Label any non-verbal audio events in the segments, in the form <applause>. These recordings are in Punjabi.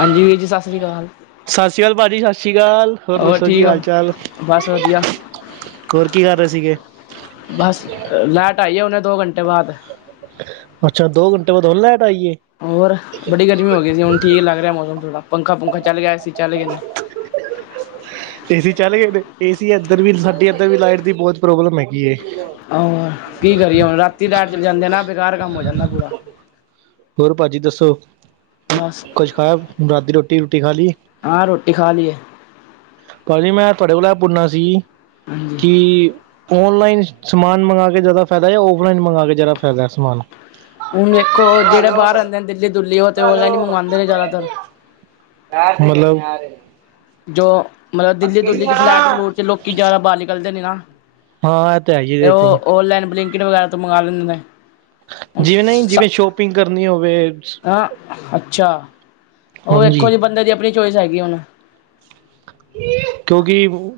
ਹਾਂਜੀ ਵੀਰ ਜੀ, ਸਤਿ ਸ੍ਰੀ ਅਕਾਲ। ਸਤਿ ਸ੍ਰੀ ਅਕਾਲ ਭਾਜੀ, ਸਤਿ ਸ੍ਰੀ ਅਕਾਲ, ਹੋਰ ਦੱਸੋ ਕੀ ਠੀਕ ਹੋ ਹਾਲ ਚਾਲ। ਬਸ ਵਧੀਆ ਹੋਰ ਕੀ ਕਰ ਰਹੇ ਸੀਗੇ ਬਸ ਲੈਟ ਆਈ ਆ, ਹੁਣ ਦੋ ਘੰਟੇ ਬਾਅਦ। ਅੱਛਾ ਦੋ ਘੰਟੇ ਬਾਅਦ ਹੁਣ ਲਾਇਟ ਹੋਰ ਬੜੀ ਗਰਮੀ ਹੋ ਗਈ ਸੀ, ਹੁਣ ਠੀਕ ਲੱਗ ਰਿਹਾ ਮੌਸਮ ਥੋੜਾ। ਪੰਖਾ ਪੁਖਾ ਚੱਲ ਗਿਆ ਏ ਸੀ ਚੱਲ ਗਏ ਨੇ ਏ ਸੀ ਚੱਲ ਗਏ ਫਿਰ ਏਸੀ, ਇੱਧਰ ਵੀ ਸਾਡੀ ਇੱਧਰ ਵੀ ਲਾਈਟ ਦੀ ਬਹੁਤ ਪ੍ਰੋਬਲਮ ਹੈਗੀ ਏ। ਹੋਰ ਕੀ ਕਰੀਏ ਹੁਣ ਰਾਤੀ ਲੈਟ ਚਲੇ ਜਾਂਦੇ ਨਾ ਬੇਕਾਰ ਕੰਮ ਹੋ ਜਾਂਦਾ ਪੂਰਾ <unintelligible> ਹੋਰ ਭਾਜੀ ਦੱਸੋ, ਬਸ ਕੁੱਛ ਖਾਆ ਰਾਤ ਦੀ ਰੋਟੀ ਰੋਟੀ ਖਾ ਲਈ। ਹਾਂ ਰੋਟੀ ਖਾ ਲਈ ਏ। ਭਾਜੀ ਮੈਂ ਤੁਹਾਡੇ ਕੋਲ ਇਹ ਪੁੱਛਣਾ ਸੀ ਹਾਂਜੀ ਕਿ ਔਨਲਾਈਨ ਸਮਾਨ ਮੰਗਾ ਕੇ ਜ਼ਿਆਦਾ ਫਾਇਦਾ, ਜਾਂ ਔਫਲਾਈਨ ਮੰਗਵਾ ਕੇ ਜ਼ਿਆਦਾ ਫਾਇਦਾ ਏ ਸਮਾਨ। ਹੁਣ ਵੇਖੋ, ਜਿਹੜੇ ਬਾਹਰ ਆਂਦੇ ਦਿੱਲੀ ਦੁਲੀ ਉਹ ਤੇ ਆਨਲਾਈਨ ਮੰਗਵਾਉਂਦੇ ਨੇ ਜ਼ਿਆਦਾਤਰ। ਮਤਲਬ ਜੋ ਮਤਲਬ ਦਿੱਲੀ ਦੁਲੀ ਚ ਫਲੈਟ ਫਲੂਟ ਚ ਲੋਕੀ ਜ਼ਿਆਦਾ ਬਾਹਰ ਨਿਕਲਦੇ ਨੇ ਨਾ। ਹਾਂ ਇਹ ਤਾਂ ਹੈ ਹੀ ਤੇ ਦੇਖੋ ਉਹ ਓਨਲਾਈਨ ਬਲਿੰਕਟ ਵਗੈਰਾ ਤੋਂ ਮੰਗਵਾ ਲੈਂਦੇ ਨੇ। ਜਿਵੇਂ ਨਹੀਂ ਜਿਵੇਂ ਸ਼ੋਪਿੰਗ ਕਰਨੀ ਹੋਵੇ ਹਂ ਅੱਛਾ, ਉਹ ਹਾਂਜੀ ਵੇਖੋ ਜੀ ਬੰਦੇ ਦੀ ਆਪਣੀ ਚੋਇਸ ਹੈਗੀ ਹੁਣ। ਕਿਉਂਕਿ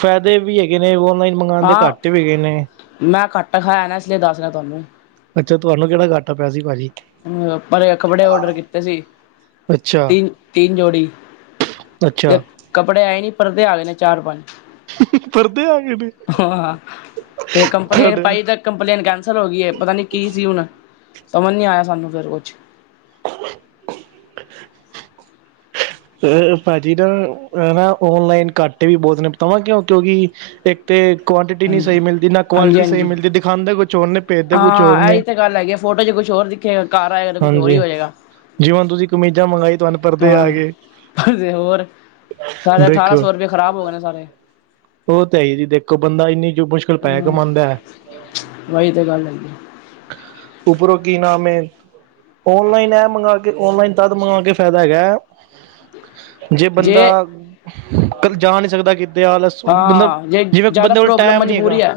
ਫਾਇਦੇ ਵੀ ਹੈਗੇ ਨੇ ਔਨਲਾਈਨ ਮੰਗਾਉਣ ਦੇ, ਘਾਟੇ ਵੀ ਹੈਗੇ ਨੇ। ਪਖਾਇਆ ਨਾ ਇਸ ਲਈ ਦੱਸ ਰਿਹਾ ਤੁਹਾਨੂੰ। ਅੱਛਾ ਤੁਹਾਨੂੰ ਕਿਹੜਾ ਘਾਟਾ ਪਿਆ ਸੀ ਭਾਜੀ। ਪਰ ਕੱਪੜੇ ਓਡਰ ਕੀਤੇ ਸੀ ਅੱਛਾ ਤਿੰਨ ਤਿੰਨ ਜੋੜੀ ਤੇ ਅੱਛਾ ਕੱਪੜੇ ਆਏ ਨੀ ਪਰਦੇ ਆ ਗਏ ਨੇ ਚਾਰ ਪੰਜ ਪਰਦੇ ਆ ਗਏ ਨੇ ਹਾਂ ਤੇ ਕੰਪਲੇਂਨ ਤੁਹਾਡੇ ਪਾਈ ਤਾਂ ਕੰਪਲੇਂਨ ਕੈਂਸਲ ਹੋ ਗਈ ਹੈ ਪਤਾ ਨੀ ਕੀ ਸੀ ਹੁਣ ਸਮਝ ਨੀ ਆਇਆ ਸਾਨੂੰ ਫਿਰ ਕੁਛ <inaudible> ਅ ਭਾਜੀ ਨਾ ਹਨ ਨਾ ਔਨਲਾਈਨ ਘਾਟੇ ਵੀ ਬਹੁਤ ਨੇ ਬਤਾਵਾਂ ਕਿਉਂ ਕਿਉਂਕਿ ਇੱਕ ਤੇ ਕੁਆਂਟਿਟੀ ਨਹੀਂ ਹਾਂਜੀ ਸਹੀ ਮਿਲਦੀ ਨਾ ਹਾਂਜੀ ਕੁਆਲਿਟੀ ਸਹੀ ਹਾਂਜੀ ਮਿਲਦੀ ਦਿਖਾਉਂਦੇ ਕੁਛ ਹੋਰ ਨੇ ਤੇ ਭੇਜਦੇ ਕੋਛ ਹਾਂ ਹੋਰਨੇ ਇਹੀ ਤਾਂ ਗੱਲ ਹੈਗੀ ਆ ਫੋਟੋ ਚ ਕੁਛ ਹੋਰ ਦਿਖੇਗਾ ਘਰ ਆਏਗਾ ਤੇ ਕੁਛ ਹੋਰ ਈ ਹੋ ਜੇਗਾ ਜਿਵੇਂ ਹੁਨ ਤੁਸੀਂ ਕਮੀਜ਼ਾਂ ਮੰਗਾਈ ਤੁਹਾਨੂੰ ਪਰਦੇ ਆ ਗਏ ਹਾਂ ਹੋਰ ਸਾਰੇੇ ਅਠਾਰਾਂ ਸੌ ਰੁਪਏ ਖ਼ਰਾਬ ਹੋ ਗਏ ਨੇ ਸਾਰੇ ਔ ਤੇ ਇ ਜੀ ਦੇਖੋ ਬੰਦਾ ਇੰਨੀ ਮੁਸ਼ਕਿਲ ਪੈਹੇ ਹੂੰ ਕਮਾਂਦਾ ਹੈ। ਵਹੀ ਤੇ ਗੱਲ ਹੈਗੀ ਉੱਪਰੋਂ ਕੀ ਨਾਮ ਐ? ਔਨਲਾਈਨ ਐ ਮੰਗਾ ਕੇ, ਔਨਲਾਈਨ ਤਦ ਮੰਗਵਾ ਕੇ ਫ਼ੇਦਾ ਹੈਗਾ ਜੇ ਬੰਦਾ ਜਾ ਨੀ ਸਗਦਾ ਕਿੱਦੇ ਆਲਸ ਬੰਦਾ ਹਾਂ ਜੇ ਜਿਵੇਂ ਜ਼ਿਆਦਾ ਬੰਦੇ ਕੋਲ ਪ੍ਰੋਬਲਮ ਟਾਈਮ ਨਹੀਂ ਹੈਗਾ ਮਜ਼ਬੂਰੀ ਹੈ,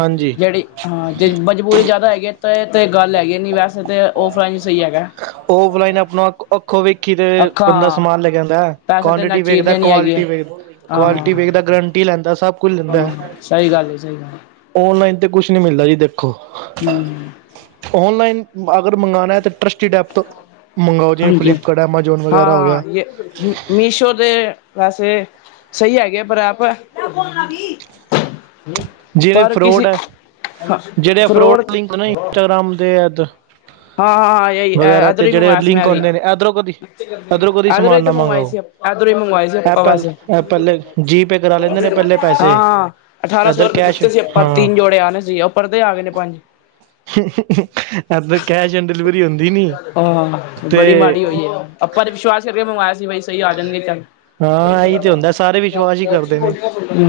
ਹਾਂਜੀ ਜਿਹੜੀ ਹਾਂ ਜੇ ਮਜ਼ਬੂਰੀ ਜ਼ਿਆਦਾ ਹੈਗੀ ਤਾਂ ਤੇ ਗੱਲ ਹੈਗੀ ਨੀ ਵੈਸੇ ਤਾਂ ਔਫਲਾਈਨ ਸਹੀ ਹੈਗਾ ਉ ਬਲਾਈ ਨੇ ਅਪਣਾ ਅੱਖੋਂ ਅੱਖੋ ਵੇਖ ਕੀਦੇ ਬੰਦਾ ਅੱਖਾਂ ਸਮਾਨ ਲੈਕੇ ਆਂਦਾ ਏ ਪੈਸੇ ਦੇ ਨਾਲ ਕੁਆਂਟਿਟੀ ਚੀਲ ਵੇਖਦਾ ਏ, ਲੈਣੀ ਹੈਗੀ ਕੁਆਲਿਟੀ ਹੈ ਵੇਖਦਾ, ਆਹੋ ਕੁਆਲਿਟੀ ਵੇਖਦਾ ਏ ਗਰੰਟੀ ਲੈਂਦਾ ਏ, ਸਭ ਕੁਛ ਲੈਂਦਾ ਹਾਂ ਸਹੀ ਗੱਲ ਹੈ ਸਹੀ ਗੱਲ ਔਨਲਾਈਨ ਕੁਛ ਨੀ ਮਿਲਦਾ ਜੀ ਦੇਖੋ, ਹੂੰ ਔਨਲਾਈਨ ਅਗਰ ਮੰਗਾਣਾ ਏ ਤੇ ਟਰੱਸਟੀ ਡੈਪ ਤ ਹਾਂਜੀ, ਹੋ ਗਿਆ ਹਾਂ-ਹਾਂ ਯ ਮੀਸ਼ੋ ਦੇ ਵੈਸੇ ਸਹੀ ਹੈਗੇ ਪਰ ਆਪ ਜਿਹੜੇ ਪਰ ਫਰੋਡ ਕਿਸੀ ਹੈ ਜਿਹੜੇ ਫਰੋਡ ਫਰੋਰ' ਲਿੰਕ ਨਾ ਇੰਸਟਾਗ੍ਰਾਮ ਦੇ ਵਗੈਰਾ ਤੇ ਇਧਰੋਂ ਹੀ ਜੇੜੇ ਮੰਗਵਾਇਆ ਸੀ ਲਿੰਕ ਮੈਂ ਵੀ ਹੁੰਦੇ ਨੇ ਏਦਰੋਂ ਕਦੀ, ਏਦਰੋਂ ਕਦੀ ਇਧਰੋਂ ਸਮਾਨ ਹੀ ਨਾ ਤਾਂ ਮੰਗਵਾਏ ਮੰਗਾਓ ਸੀ ਇਧਰੋਂ ਹੀ ਮੰਗਵਾਏ ਸੀ ਏ ਆਪਾਂ ਪੇਲ ਵੈਸੇ ਏ ਪੇਲੇ ਜੀਪੇ ਕਰਾ ਲੈਂਦੇ ਨੇ ਪੇਲੇ ਪੈਸੇ ਹਾਂ ਅਠਾਰਾਂ ਸੌ ਦਰ ਰੁਪਏ ਕੈਸ਼, ਦਿੱਤੇ ਸੀ ਆਪਾਂ ਹਾਂ ਤਿੰਨ ਜੋੜੇ ਆਣੇ ਸੀ ਉਹ ਪਰਦੇ ਆ ਗਏ ਨੇ ਪੰਜ ਵ ਕੈਸ਼ ਐਂਡ ਡਿਲੀਵਰ ਆਹ! ਬੜੀ ਮਾੜੀ ਹੋਈ ਐ। ਆਪਾਂ ਤੇ ਵਿਸ਼ਵਾਸ ਕਰਕੇ ਮੰਗਵਾਯਾ ਸੀ ਬਈ ਸਹੀ ਆ ਜਾਨਗੇ ਚੱਲ ਹਾਂ ਐਈ ਤੇ ਹੁੰਦਾ ਸਾਰ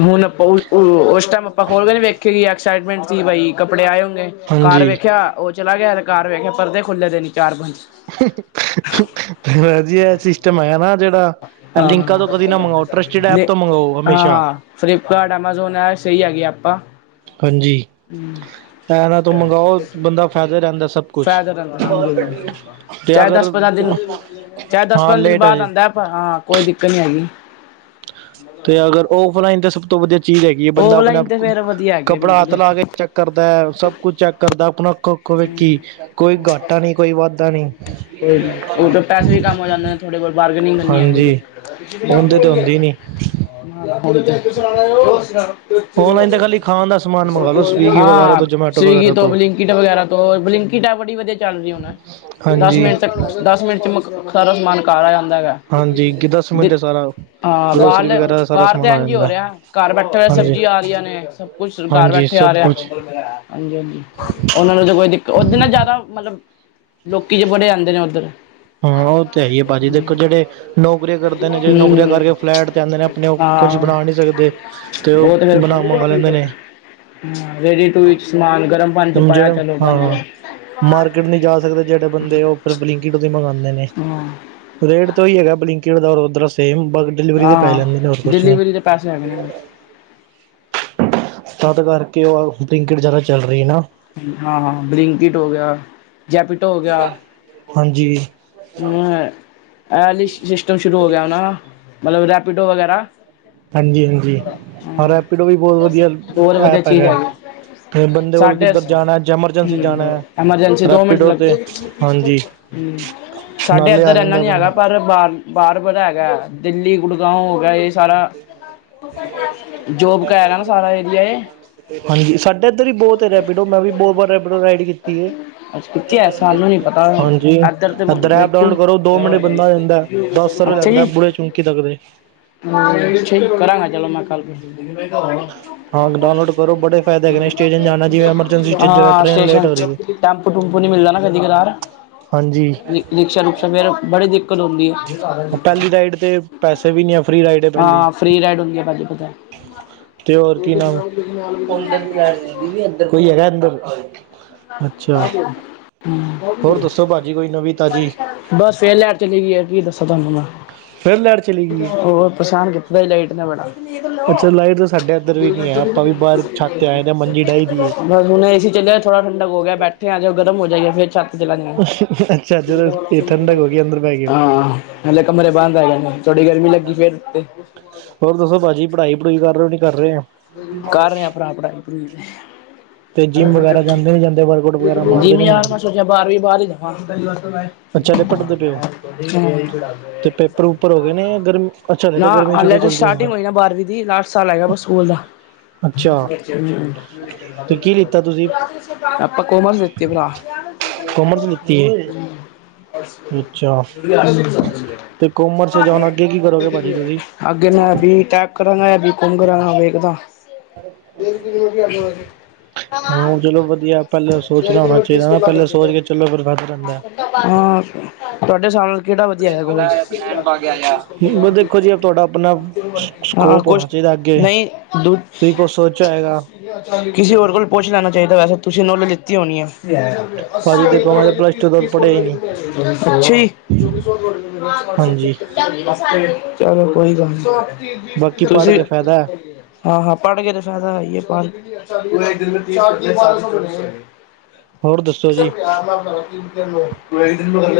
ਹੁਣ ਅਪਾਂ ਔ ਔ ਔਸ ਟੇਮ ਆਪਾਂ ਖੋਲ ਕੇ ਨੀ ਵੇਖੇਈ ਸਾਈਟਮੈਂਟ ਸੀ ਬਈ ਕੱਪੜੇ ਆਏ ਹੋਗੇ ਘਰ ਹਾਂਜੀ ਵੇਖਿਆ ਉ ਚਲਾ ਗਆ ਤੇ ਘਰ ਵੇਖਿਆ ਪਰਦੇ ਖੁੱਲੇ ਦੇ ਨੀ ਚਾਰ ਪੰਜ ਜੀ ਇਹ ਸਿਸਟਮ ਹੈ ਨਾ ਜੇੜਾ ਲਿੰਕਾ ਤੋਂ ਕਦੀ ਨਾ ਮੰਗਉ ਹਾਂ-ਹਾਂ ਫਲਿਪਕਾਰਟ, ਐਮਾਜੋਨ ਐ ਸਈ ਹੈਗੀ ਏਪਾਂ ਹੁੰ ਪੈਰਾ ਤੋਂ ਮੰਗਾਓ ਬੰਦਾ ਫ਼ੇਦੇ ਰੇਂਦਾ ਸਭ ਕੁਛ ਫਾਇਦਾ ਰਹਿੰਦਾ ਹਾਂਜੀ ਤੇ ਚਾਹੇ ਅਗਰ ਦਸ ਪੰਦਰਾਂ ਦਿਨ ਚਾਹੇ ਦਸ ਹਾਂ ਪਜੰ ਦਿਨ ਲੇਟ ਆ ਬਾਦ ਜਾਓ ਆਂਦਾ ਏ ਪਰ ਹਾਂ ਕੋਈ ਦਿੱਕਤ ਨੀ ਹੈਗੀ ਤੇ ਅਗਰ ਔਫਲਾਈਨ ਤੇ ਸਭ ਤੋਂ ਵਧੀਆ ਚੀਜ਼ ਹੈਗੀ ਏ ਬੰਦਾ ਅਪਨੇ ਔਫਲਾਈਨ ਆਪ ਤੇ ਫੇਰ ਵਧੀਆ ਹੈਗੀ ਆ ਕੱਪੜਾ ਹੱਥ ਬਿਲਕੁਲ ਲਾ ਕੇ ਚੈੱਕ ਕਰਦਾ ਏ ਸਭ ਕੁਛ ਚੈੱਕ ਕਰਦਾ ਆਪਣਾ ਅੱਖੋਂ ਵੇਖੀ ਕੋਈ ਘਾਟਾ ਨਹੀਂ ਕੋਈ ਵਾਧਾ ਨਹੀਂ ਉ ਤੇ ਪੈਸੇ ਵੀ ਕੰਮ ਹੋ ਜਾਂਦੇ ਨੇ ਤੁਹਾਡੇ ਕੋਲ ਬਾਰਗੇਨਿੰਗ ਨੀ ਹਾਂਜੀ ਉਹਦੇ ਤੇ ਹੁੰਦੀ ਨੀ <unintelligible> <unintelligible> ਔਨਲਾਈਨ ਤਾਂ ਖਾਲੀ ਖਾਣ ਦਾ ਸਮਾਨ ਮੰਗਵਾ ਲੋ ਸਵੀਗੀ ਵਗੈਰਾ ਹਾਂ, ਤੋਂ ਜਮੈਟੋ ਸਵਿਗੀ ਵਗੈਰਾ ਤੋਂ ਬਲਿੰਕਿਟ ਵਗੈਰਾ ਬਲਿੰਕੀਟ ਏਪ ਬੜੀ ਵਧੀਆ ਚੱਲ ਰਹੀ ਹੁਨ। ਦਸ ਹਾਂਜੀ ਮਿੰਟ ਚ ਦਸ ਮਿੰਟ ਚ ਮਕ ਸਾਰਾ ਸਮਾਨ ਘਰ ਆ ਜਾਂਦਾ ਦਾ ਏਗਾ ਹਾਂਜੀ ਦਸ ਦੀ ਮਿੰਟ ਸਾਰਾ ਹਾਂ, ਗਰੋਸਰੀ ਬਾਰਲੇ ਵਗੈਰਾ ਦਾ ਸਾਰਾ ਬਾਰ ਤੇ ਸਮਾਨ ਆ ਐਂਜ ਈ ਹੋ ਜਾਂਦਾ ਰਿਆ, ਘਰ ਬੈਠੇ ਹਾਂਜੀ ਸਬਜ਼ੀ ਆਰੀਆਂ ਨੇ ਕੁੱਛ ਘਰ ਹਾਂਜੀ ਬੈਠੇ ਸਭ ਕੁਛ <unintelligible> ਕੋਈ ਦਿੱਕ, ਉਧਰ ਨਾ ਜਾਂਦਾ ਮਤਲਬ ਲੋਕੀ ਜੇ ਬੜੇ ਆਂਦੇ ਨੇ ਉੱਦਰ। ਹਾਂ ਔ ਤੇ ਹੈਈ ਏ ਭਾਜੀ, ਦੇਖੋ ਜੇੜੇ ਨੌਕਰੀਆਂ ਕਰਦੇ ਨੇ ਜੇ ਨੌਕਰੀਆਂ ਹਮ ਕਰਕੇ ਫਲੈਟ ਤੇ ਆਂਦੇ ਨੇ ਆਪਨੇ ਕੁਛ ਹਾਂ ਬਨਾ ਨੀ ਸਗਦੇ, ਤੇ ਉ ਬਨਾ ਮੰਗਾ ਲੈਂਦੇ ਨੇ ਹੂੰ ਰੇਡੀ ਟੂ ਸਮਾਨ ਗਰਮ ਪਾਣੀ 'ਚ ਪਾਯਾ ਜਿਹੜੇ ਚਲੋ। ਬਣ ਹਾਂ, ਗਿਆ। ਮਾਰਕੇਟ ਨਈ ਜਾ ਸਕਦੇ ਜੇੜੇ ਬੰਦੇ, ਉ ਫੇਰ ਬਲਿੰਕਿ ਮਗਾਂਦੇ ਨੇ, ਹਾਂ, ਰੇਟ ਤੇ ਉਈ ਹੈਗਾ, ਬਲਿੰਕੀਟ ਦਾ ਔਰ ਉੱਦਰੋ ਸੇਮ ਡਿਲੀਵਰੀ ਤੋਂ ਪੈਸੇ ਹਾਂ ਲੈਂਦੇ ਨੇ, ਹੋਰ ਕੁਛ ਨੀ। ਡਿਲੀਵਰੀ ਦੇ ਪੈਸੇ ਹੈਗੇ ਨੇ ਤਦ ਕਰਕੇ, ਉਹ ਬਲਿੰਕੀਟ ਜ਼ਿਆਦਾ ਚੱਲ ਰਹੀ ਨਾ। ਹਾਂ ਹਾਂ ਬਲਿੰਕਿਟ ਹੋ ਗਿਆ, ਜੈਪਿਟੋ ਹੋ ਗਿਆ। ਹਾਂਜੀ । ਨਾਅ, ਇਹ ਸਿਸਟਮ ਸ਼ੁਰੂ ਹੋ ਗਿਆ ਨਾ, ਮਤਲਬ ਰੈਪਿਡੋ ਵਗੈਰਾ। ਹਾਂਜੀ ਹਾਂਜੀ, ਹਾਂ ਰੈਪੀਡੋ ਵੀ ਬਹੁਤ ਵਧੀਆ ਬਹੁਤ ਵਧੀਆ ਐਪ ਚੀਜ਼ ਹੈਗਾ। ਹੈਗੀ ਤੇ ਬੰਦੇ ਵੱਲ ਸਾਡੇ ਕਿੱਧਰ ਜਾਣਾ ਹੈ, ਐਮਰਜੈਂਸੀ ਜਾਣਾ ਹੂੰ ਹੈ ਐਮਰਜੈਂਸੀ ਦੋ ਮਿੰਟ ਰੈਪੀਡੋ ਲੱਗ ਤੇ ਹਾਂਜੀ। ਹੂੰ ਸਾਡੇ ਨਾਲੇ ਆ ਇੱਧਰ ਇੰਨਾ ਜਾਂਦਾ ਨੀ ਹੈਗਾ, ਬੰਦਾ ਪਰ ਬਾਹਰ ਬਾਹਰ ਬੜਾ ਹੈਗਾ ਦਿੱਲੀ ਗੁੜਗਾਵ ਹੋ ਗਿਆ, ਇਹ ਸਾਰਾ ਜੋਬ ਕਾ ਹੈਗਾ ਨਾ ਸਾਰਾ ਏਰੀਆ ਇਹ ਹਾਂਜੀ, ਸਾਡਾ ਇੱਧਰ ਹੀ ਬਹੁਤ ਰੈਪੀਡੋ ਮੈਂ ਵੀ ਬੋ ਵਾਰ ਰੈਪੀਡੋ ਰਾਈਡ ਕੀਤੀ ਐ ਅੱਛਾ ਕਿੱਥੇ ਹੈ ਸਾਨੂੰ ਨੀ ਪਤਾ ਹਾਂਜੀ ਇੱਧਰ ਤੇ ਐਪ ਵੇਖੀ ਨੀ ਡਾਊਨਲੋਡ ਕਰੋ ਦੋ ਮਿੰਟੇ ਬੰਦਾ ਆ ਜਾਂਦਾ, ਦਸ ਰੁਪਯੇ ਅੱਛਾ ਜੀ ਲੈਂਦਾ ਬੁਰੇ ਚੌਕੀ ਤੱਕਦੇ। ਕਰਾਂਗਾ ਚਲੋ ਮੈਂ ਕਾਲ ਹਾਂ ਡਾਊਨਲੋਡ ਕਰੋ ਬੜੇ ਫਾਇਦੇ ਹੈਗੇ ਨੇ ਸਟੇਸ਼ਨ ਜਾਣਾ ਜਿਵੇਂ ਐਮਰਜੈਂਸੀ ਸਟੇਸ਼ਨ ਹਾਂ ਟ੍ਰੇਨ ਲੇਟ ਸਟੇਸ਼ਨ ਹੋ ਚ ਰਹੀ ਹੈ ਟੈਪੂ ਟੂਪੂ ਨ ਮਿਲਦਾ ਨਾ ਕਦੀ ਕਲਾਰੱ ਹਾਂਜੀ ਰਿਕਸ਼ਾ ਰੁਿਕਸ਼ਾ ਮੇਰਾ ਬੜੀ ਦਿੱਕਤ ਆਉਦੀ ਐ। ਪਹਿਲੀ ਰਾਈਡ ਤੇ ਪੈਸੇ ਵੀ ਨਹੀਂ ਆ ਫ੍ਰਰੀ ਰਾਈਡ ਹੈ ਪਹਿਲੀ ਹਾਂ, ਫ੍ਰੀ ਰਾਇਡ ਹੁੰਦੀ ਐ ਭਾਜੀ ਪਤਾ। ਤੇ ਹੋਰ ਤੁ ਕੀ ਨਾਮ ਹੈ, ਸੁਣਾ ਕੋਈ ਹੈਗਾ ਅੰਦਰ ਅੱਛਾ ਸੁ <unintelligible> ਹਮ ਹੋਰ <unintelligible> ਦੱਸੋ ਭਾਜੀ ਕੋਈ ਨਵੀਂ ਤਾਜ਼ੀ ਬਸ ਫੇਰ ਲੈਈਟ ਚਲੀ ਗਈ ਆ, ਕੀ ਦੱਸਾਂ ਤੁਹਾਨੂੰ ਮੈਂ ਫੇਰ ਲੈਟ ਚਲੀ ਗਈ ਏ ਹੋਰ ਪਰੇਸ਼ਾਨ ਕੀਤਾ ਏ ਲਾਈਟ ਨੇ ਬੜਾ। ਅੱਛਾ ਲਾਈਟ ਤਾਂ ਸਾਡੇ ਇੱਧਰ ਵੀ ਨੀ ਹੈ ਆਪਾਂ ਵੀ ਬਾਹਰ ਛੱਤ ਤੇ ਆਏ ਦੇ ਮੰਜੀ ਡਾਹੀ ਦੀ ਏ। ਬਸ ਹੁਣੇ, ਏੇ ਸੀ ਚਲਿਆ। ਹ ਠੰਡਕ ਹੋ ਗਿਆ ਬੈਠੇ, ਆ ਜੇ ਗਰਮ ਹੋ ਜਾਏਗਾ ਫੇਰ। ਛੱਤ ਅੱਛਾ ਜਦੋਂ ਇਹ ਠੰਡਕ ਹੋ ਗਈ ਅੰਦਰ ਬਹਿ ਗਏ ਹੋ। ਹਾਂ ਹਾਲੇ ਕਮਰੇ ਬੰਦ ਹੈਗਾ ਨੇ। ਬੜੀ ਗਰਮੀ ਲੱਗੀ ਫੇਰ ਤੇ ਹੋਰ ਦੱਸੋ, ਭਾਜੀ ਪੜ੍ਹਾਈ ਪੜੂਈ ਕਰ ਰਹੇ? ਕਰ ਰਹੇ ਹੋ। ਕਰ ਰਿਹਾ ਆ, ਭਰਾ ਪੜਾਈ ਪੜੂਈ ਤੇ- ਤੇ ਜਿੰਮ ਵਗੈਰਾ ਜਾਂਦੇ ਨੀ ਜਾਂਦੇ ਵਰਕਆਊਟ ਵਗੈਰਾ ਮਾਰਦੇ ਜਿਵੇਂ ਨੀ ਯਾਰ, ਮਾਰਦੇ ਮੈਂ ਸੋਚਿਆ ਬਾਰਵੀਂ ਸਾਰੀਾ ਗਦਾ ਅੱਛਾ ਹਲੇ ਪੜ੍ਹਦੇ ਪਏ ਹੋ। ਤੇ ਪੇਪਰ ਪੂਪਰ ਹੋ ਗਏ ਨੇ <unintelligible> ਗਰਮੀ ਅੱਛਾ ਹਲੇ ਨਾ ਤਾਂ ਗਰਮੀ ਦੀ ਹਾਲੇ ਛੁੱਟੀਆਂ ਤਾਂ ਚੱਲਦੀਆਂ ਹੋਣੀਆਂ। ਸਟਾਰਟਿੰਗ ਹੋਈ ਨਾ ਬਾਰਵੀਂ ਦੀ, ਲਾਸਟ ਸਾਲ ਹੈਗਾ, ਬਸ ਸਕੂਲ ਦਾ‌। ਅੱਛਾ। ਤੇ ਕੀ ਲਿੱਤਾ ਤੁਸੀਂ ਆਪਾਂ ਕੋਮਰਸ ਲਿਤੀ ਭਰਾ। <inaudible> ਕੋਮਰਸ ਲਿੱਤੀ ਏ। ਅੱਛਾ ਤੇ ਕੋਮਰਸ ਚ ਹੁਣ ਅੱਗੇ ਕੀ ਕਰੋਗੇ ਭਾਜੀ ਤੁਸੀਂ। ਅੱਗੇ ਮੈਂ ਬੀ ਟੈਕਾਂ ਕਰਾਂਗਾ ਜਾਂ ਬੀ ਕੌਮ ਕਰਾਂਗਾ ਵੇਖਦਾ। ਇਹ ਕਿ ਹਾਂ ਚਲੋ ਵਧੀਆ ਪਹਿਲਾਂ <unintelligible> ਸੋਚਣਾ ਲਗਦੀ ਹੋਣਾ ਲੱਗਦੀ ਚਾਹੀਦਾ ਨਾ ਸੇਵਾ ਪਹਿਲਾਂ ਕਰਦੇ ਸੋਚ ਪਏ ਕੇ ਚਲੋ ਫਿਰ ਫਾਇਦਾ ਰਹਿੰਦਾ। ਆ, ਤੁਹਾਡੇ ਸਾਬ ਕਿਹੜਾ ਵਧੀਆ ਹੈਗਾ, ਕੋਰਸ ਬ ਦੇਖੋ ਜੀ ਤੁਹਾਡਾ ਆਪਣਾ ਹਾਂ ਸਕੋਪ ਹੋਣਾ ਕੁਛ ਚਾਹੀਦਾ ਅੱਗੇ ਨਹੀਂ, ਦ ਤੁਸੀਂ ਕੁਛ ਸੋਚਿਆ ਹੋਏਗਾ ਕਿਸੀ ਹੋਰ ਕੋਲ ਪੁੱਛ ਲੈਣਾ ਚਾਹੀਦਾ ਵੈਸੇ, ਤੁਸੀਂ ਨੌਲੇਜ ਲਿਤੀ ਹੋਣੀ ਆ। ਭਾਜੀ ਦੇਖੋ ਮੈਂ ਪਲੱਸ ਟੂ ਤੋਂ ਪੜ੍ਹਿਆ ਹੀ ਨਹੀਂ ਅੱਛੀ ਹਾਂਜੀ ਚਲੋ ਕੋਈ ਗੱਲ ਨੀ, ਬਾਕੀ ਪੜ੍ਹ ਤੁਸੀਂ ਕੇ ਫਾਇਦਾ ਹਾਂ ਹਾਂ ਪੜ੍ਹ ਕੇ ਤੇ ਫਾਇਦਾ ਹੀ ਹੈ, ਪਰ ਪਿਆਰ ਹੋਰ ਦੱਸੋ ਜੀ ਨਾਲ ਕਰਨ ਦੀ ਤੇ ਲੋੜ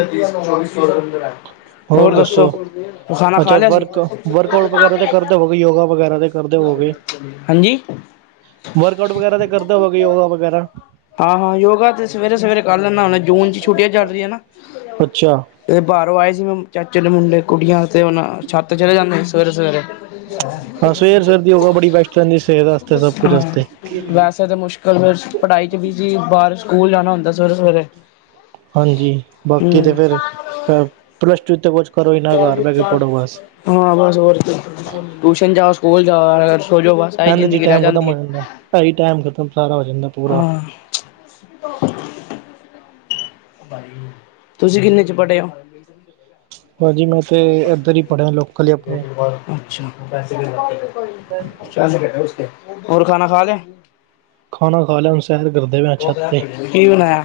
ਹੋਰ ਦੱਸੋ ਅੱਛਾ ਲਿਆ ਸੀ ਵਰਕ, ਵਰਕ ਆਊਟ ਵਗੈਰਾ ਤੇ ਕਰਦੇ ਹੋਗੇ ਯੋਗਾ ਵਗੈਰਾ ਤੇ ਕਰਦੇ ਹਾਂਜੀ ਵਰਕ ਆਊਟ ਵਗੈਰਾ ਤੇ ਕਰਦਾ ਹੋਗੇ, ਯੋਗਾ ਵਗੈਰਾ ਹਾਂ-ਹਾਂ ਯੋਗਾ ਤੇ ਸਵੇਰੇ ਸਵੇਰੇ ਕਰ ਲੈਂਦਾ ਹੂਨਾ, ਜੂਨ ਚ ਛੁੱਟੀਆਂ ਚੱਲ ਰਹੀ ਨਾ ਅੱਛਾ ਇਹ ਬਾਹਰੋਂ ਆਏ ਸੀ ਮੈਂ ਚਾਚੇ ਦੇ ਮੁੰਡੇ ਕੁੜੀਆਂ ਤੇ ਹਣ ਛੱਤ ਚਲੇ ਜਾਂਦੇ ਸਵੇਰੇ-ਸਵੇਰੇ ਹਾਂ ਸਵੇਰ ਸਵੇਰ ਦੀ ਯੋਗਾ ਬੜੀ ਬੈਸਟ ਰਹਿੰਦੀ ਸਿਹਤ <unintelligible> ਵਾਸਤੇ ਸਭ ਕੁਝ ਵਾਸਤੇ ਵੈਸੇ ਤਾਂ ਮੁਸ਼ਕਿਲ ਫੇਰ ਪੜ੍ਹਾਈ ਚ ਬਿਜੀ ਬਾਹਰ ਸਕੂਲ ਜਾਣਾ ਹੁੰਦਾ ਸਵੇਰੇ-ਸਵੇਰੇ ਹਾਂਜੀ ਬਾਕੀ ਤੇ ਫੇਰ ਪਲੱਸ ਟੂ ਤੇ ਕੁਛ ਕਰੋ ਹੀ ਨਾ ਘਰ ਬਹਿ ਕੇ ਪੜ੍ਹੋ ਬਸ <unintelligible> ਹਾਂ ਬਸ ਹੋਰ ਟਿਊਸ਼ਨ ਜਾ ਸਕੂਲ ਜਾ ਸੋ ਜਾੋ ਵ ਸਾਰੀ ਹਾਂਜੀ ਜੀ ਜ਼ਿੰਦਗੀ ਰਹਿ ਟਾਈਮ ਖਤਮ ਜਾਂਦੀ ਹੋ ਏ ਜਾਂਦਾ । ਢਾਈ ਟਾਈਮ ਖਤਮ ਸਾਰਾ ਹੋ ਜਾਂਦਾ ਪੂਰਾ ਹਾਂ। <inaudible> <unintelligible> ਤੁਸੀਂ ਕਿੰਨੇ ਚ ਪੜ੍ਹੇ ਹੋ ੈ ਭਾਜੀ ਮੈਂ ਤੇ ਇੱਧਰ ਹੀ ਪੜ੍ਹਿਆ ਲੋਕਲ ਆਪਣੇ <unintelligible> <unintelligible> ਹੋਰ ਖਾਣਾ ਖਾ ਲਿਆ ਖਾਣਾ ਖਾ ਲਿਆ ਹੁਣ ਸੈਰ ਕਰਦੇ ਪਏ ਛੱਤ ਤੇ ਕੀ ਬਣਾਇਆ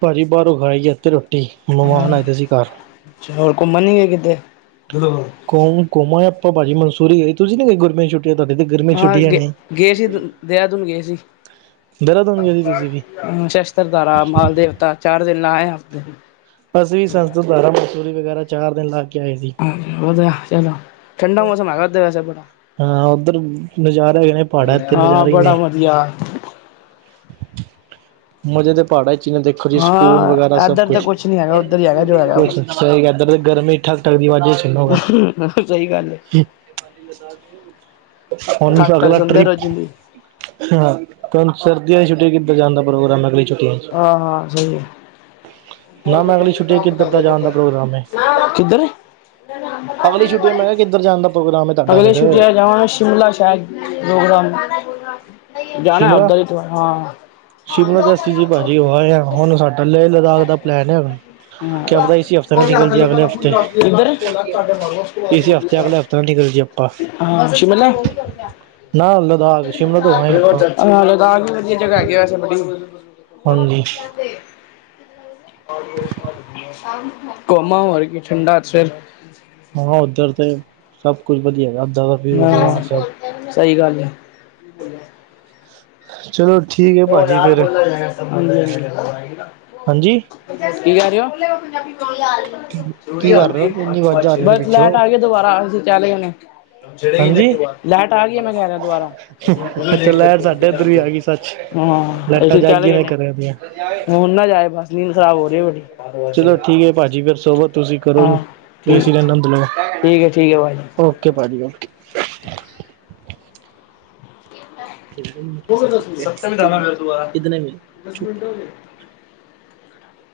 ਪਾਜੀ ਬਾਹਾਰੋਂ ਖਾਈ ਅਜਾ ਤੇ ਰ ਟੀ ਮਹਿਮਾਨ ਆਏ ਦੇ ਸੀ ਘਰ ਅੱਛਾ ਹੋਰ ਘੁੰਮਣ ਨੀ ਗਏ ਕਿਤੇ ਕੋ ਕੋਮਾਂ ਆਪਾਂ ਭਾਜੀ ਮਨਸੂਰੀ ਗਈ ਤੁਸੀਂ ਨੀ ਗੇ ਗੁਰਮੇ ਛੁੱਟੀ ਹਾਂ ਗ ਗਏ ਸੀ ਦੇਰਾਂਦੂਨ ਗਏ ਸੀ ਦੇਹਰਾਦੂਨ ਗਏ ਸੀ ਤੁਸੀਂ ਵੀ ਹ ਸ਼ਸਤਰਦਾਰਾ ਮਾਲ ਦੇਵਤਾ ਚਾਰ ਦਿਨ ਲਾਏ ੳਦੇ ਅਸੀ ਵੀ ਸਸਤਰਧਾਰਾ ਮਸੂਰੀ ਵਗੈਰਾ ਚਾਰ ਦਿਨ ਲੱਗ ਹਾਂਜੀ ਵਧਆ ਚਲੋ ਠੰਡਾ ਮੌਸਮ ਹੈਗਾ ਵੈਸੇ ਬੜਾ ਹਾਂ ਉੱਧਰ ਨਜ਼ਾਰਾ ਹੈਗੇ ਨੇ ਪਹਾੜਾਂ ਤੇ ਹਾਂ ਨਜ਼ਾਰੇ ਹੀ ਬੜਾ ਨੇ ਵਧੀਆ ਮਜ਼ੇ ਦੇ ਪਹਾੜਾਂ ਜਿਵੇੰ ਦੇਖੋ ਜੀ ਸਕੂਲ ਹਾਂ ਵਗੈਰਾ ਸਭ ਇੱਧਰ ਕੁਛ ਤਾਂ ਨੀ ਹੈਗਾ ਉੱਧਰ ਹੀ ਹੈਗਾ ਜੋ ਹੈਗਾ ਕੁਛ ਬਸ ਸਹੀ ਇਧਰ ਗਰਮੀ ਠੱਕ ਠਕਦੀ ਸਹੀ ਗੱਲ ਹੈ <unintelligible> ਹੁਣ ਥੱਕ ਥੱਕ ਅਗਲਾ ਸੁਣਦੇ ਟ੍ਰਿਪ ਰੋਜ਼ ਦੀ ਹ ਸਰਦੀਆਂ ਦੀ ਛੂਟੀਐ ਕੀਤਾ ਜਾਣ ਦਾ ਪ੍ਰੋਗਮ ਅਗ ਛੁਟੀ ਆਹ ਹ ਸਹੀ ਆ ਨਾ ਮੈਂ ਅਗਲੀ ਛੁੱਟੀ ਕਿੱਧਰ ਦਾ ਜਾਣ ਦਾ ਪ੍ਰੋਗਰਾਮ ਹੈ <unintelligible> ਕਿੱਧਰ <unintelligible> ਅਗਲੀ ਛੁੱਟੀਆਂ ਮੈਂ ਕਿਹਾ ਕਿੱਧਰ ਜਾਣ ਦਾ ਪ੍ਰੋਗਰਾਮ ਹੈ ਤੁਹਾਡਾ ਅਗਲੇ ਫਿਰ ਛੁੱਟਟੀ ਜਾਵਾਂਗੇ ਸ਼ਿਮਲਾ ਸ਼ਾਇਦ ਪ੍ਰੋਗਰਾਮ <inaudible> ਜਾਣਾ ਸ਼ਿਮਲਾ ਓਧਰ ਹੀ ਤ ਹਾਂ ਸ਼ਿਮਲਾ ਤੇ ਅਸੀਂ ਜੀ ਭਾਜੀ ਹੋ ਆਏ ਹਾਂ ਹੁਣ ਸਾਡਾ ਲੇਹ <unintelligible> <unintelligible> ਲਦਾਖ ਦਾ ਪਲੈਨ ਹੈ ਕਿਆ ਪਤਾ ਇਸੀ ਹਫ਼ਤੇ ਨਾ ਨਿਕਲ ਜੇ ਅਗਲੇ ਹਫ਼ਤੇ ਇਸੇ ਹਫ਼ਤੇ ਅਗਲੇ ਹਫ਼ਤੇ ਨਾ ਨਿਕਲ ਜੇ ਆਪਾਂ ਹਾਂ ਸ਼ਿਮਲਾ ਨਾ ਲਦਾਖ ਸ਼ਿਮਲਾ ਤੋਂ ਆਇਆ <unintelligible> ਹੈ ਲੱਦਾਖ ਵੀ ਵਧੀਆ ਜਗ੍ਹਾ ਹੈਗੀ <inaudible> ਵ ਹਾਂਜੀ <unintelligible> ਕੋਮਾ ਹੋਰ ਕਿ ਠੰਡਾ ਫਿਰ ਹਾਂ ਉੱਧਰ ਤੇ ਸਭ ਕੁਛ ਵਧੀਆ ਹੈਗਾ ਦਾ ਵਿਊ ਬੜਾ ਸਭ ਹਾਂ ਸਹੀ ਗੱਲ ਐ । ਚਲੋ ਠੀਕ ਹੈ <unintelligible> <unintelligible> ਭਾਜੀ ਫੇਰ ਹਾਂਜੀ ਕੀ ਕਰ ਰਹੇ ਹੋ ਇੰਨੀ ਆਵਾਜ਼ਾਂ ਆ ਰਹੀਆਂ ਨੇ ਬਸ ਪਿੱਛੋਂ ਲੈਟ ਆ ਗਏ ਦੁਬਾਰਾ ਅਸੀਂ ਚਾਰੋ ਜਣੇ ਹਾਂਜੀ ਲਾਈਟ ਆ ਗ ਮੈਂ ਕਹਿ ਰਿਹਾ ਦੁਬਾਰਾ ਅੱਛਾ ਲਾਈਟ ਸਾਡੇ ਇੱਧਰ ਵੀ ਆ ਗਈ ਸੱਚ ਹਾਂ ਲਾਈਟਾਂ ਅਸੀ ਜਗ ਚੱਲ ਗਈਆਂ ਗਏ ਨੇ ਘਰਾਂ ਦੀਆਂ ਹੁਣ ਨਾ ਜਾਏ ਬਸ ਨੀਂਦ ਖਰਾਬ ਹੋ ਰਹੀ ਬੜੀ। ਚਲੋ ਠੀਕ ਏ ਭਾਜੀ ਫਿਰ ਸੋਵੋ ਤੁਸੀਂ ਕਰੋ ਜ ਹਾਂ ਏ ਸੀ ਠੀਕ ਦਾ ਆਨੰਦ ਲਓ ਠੀਕ ਹੈ ਠੀਕ ਹੈ ਭਾਜੀ। <unintelligible> ਓਕੇ ਪਾਜੀ ਓਕੇ <inaudible>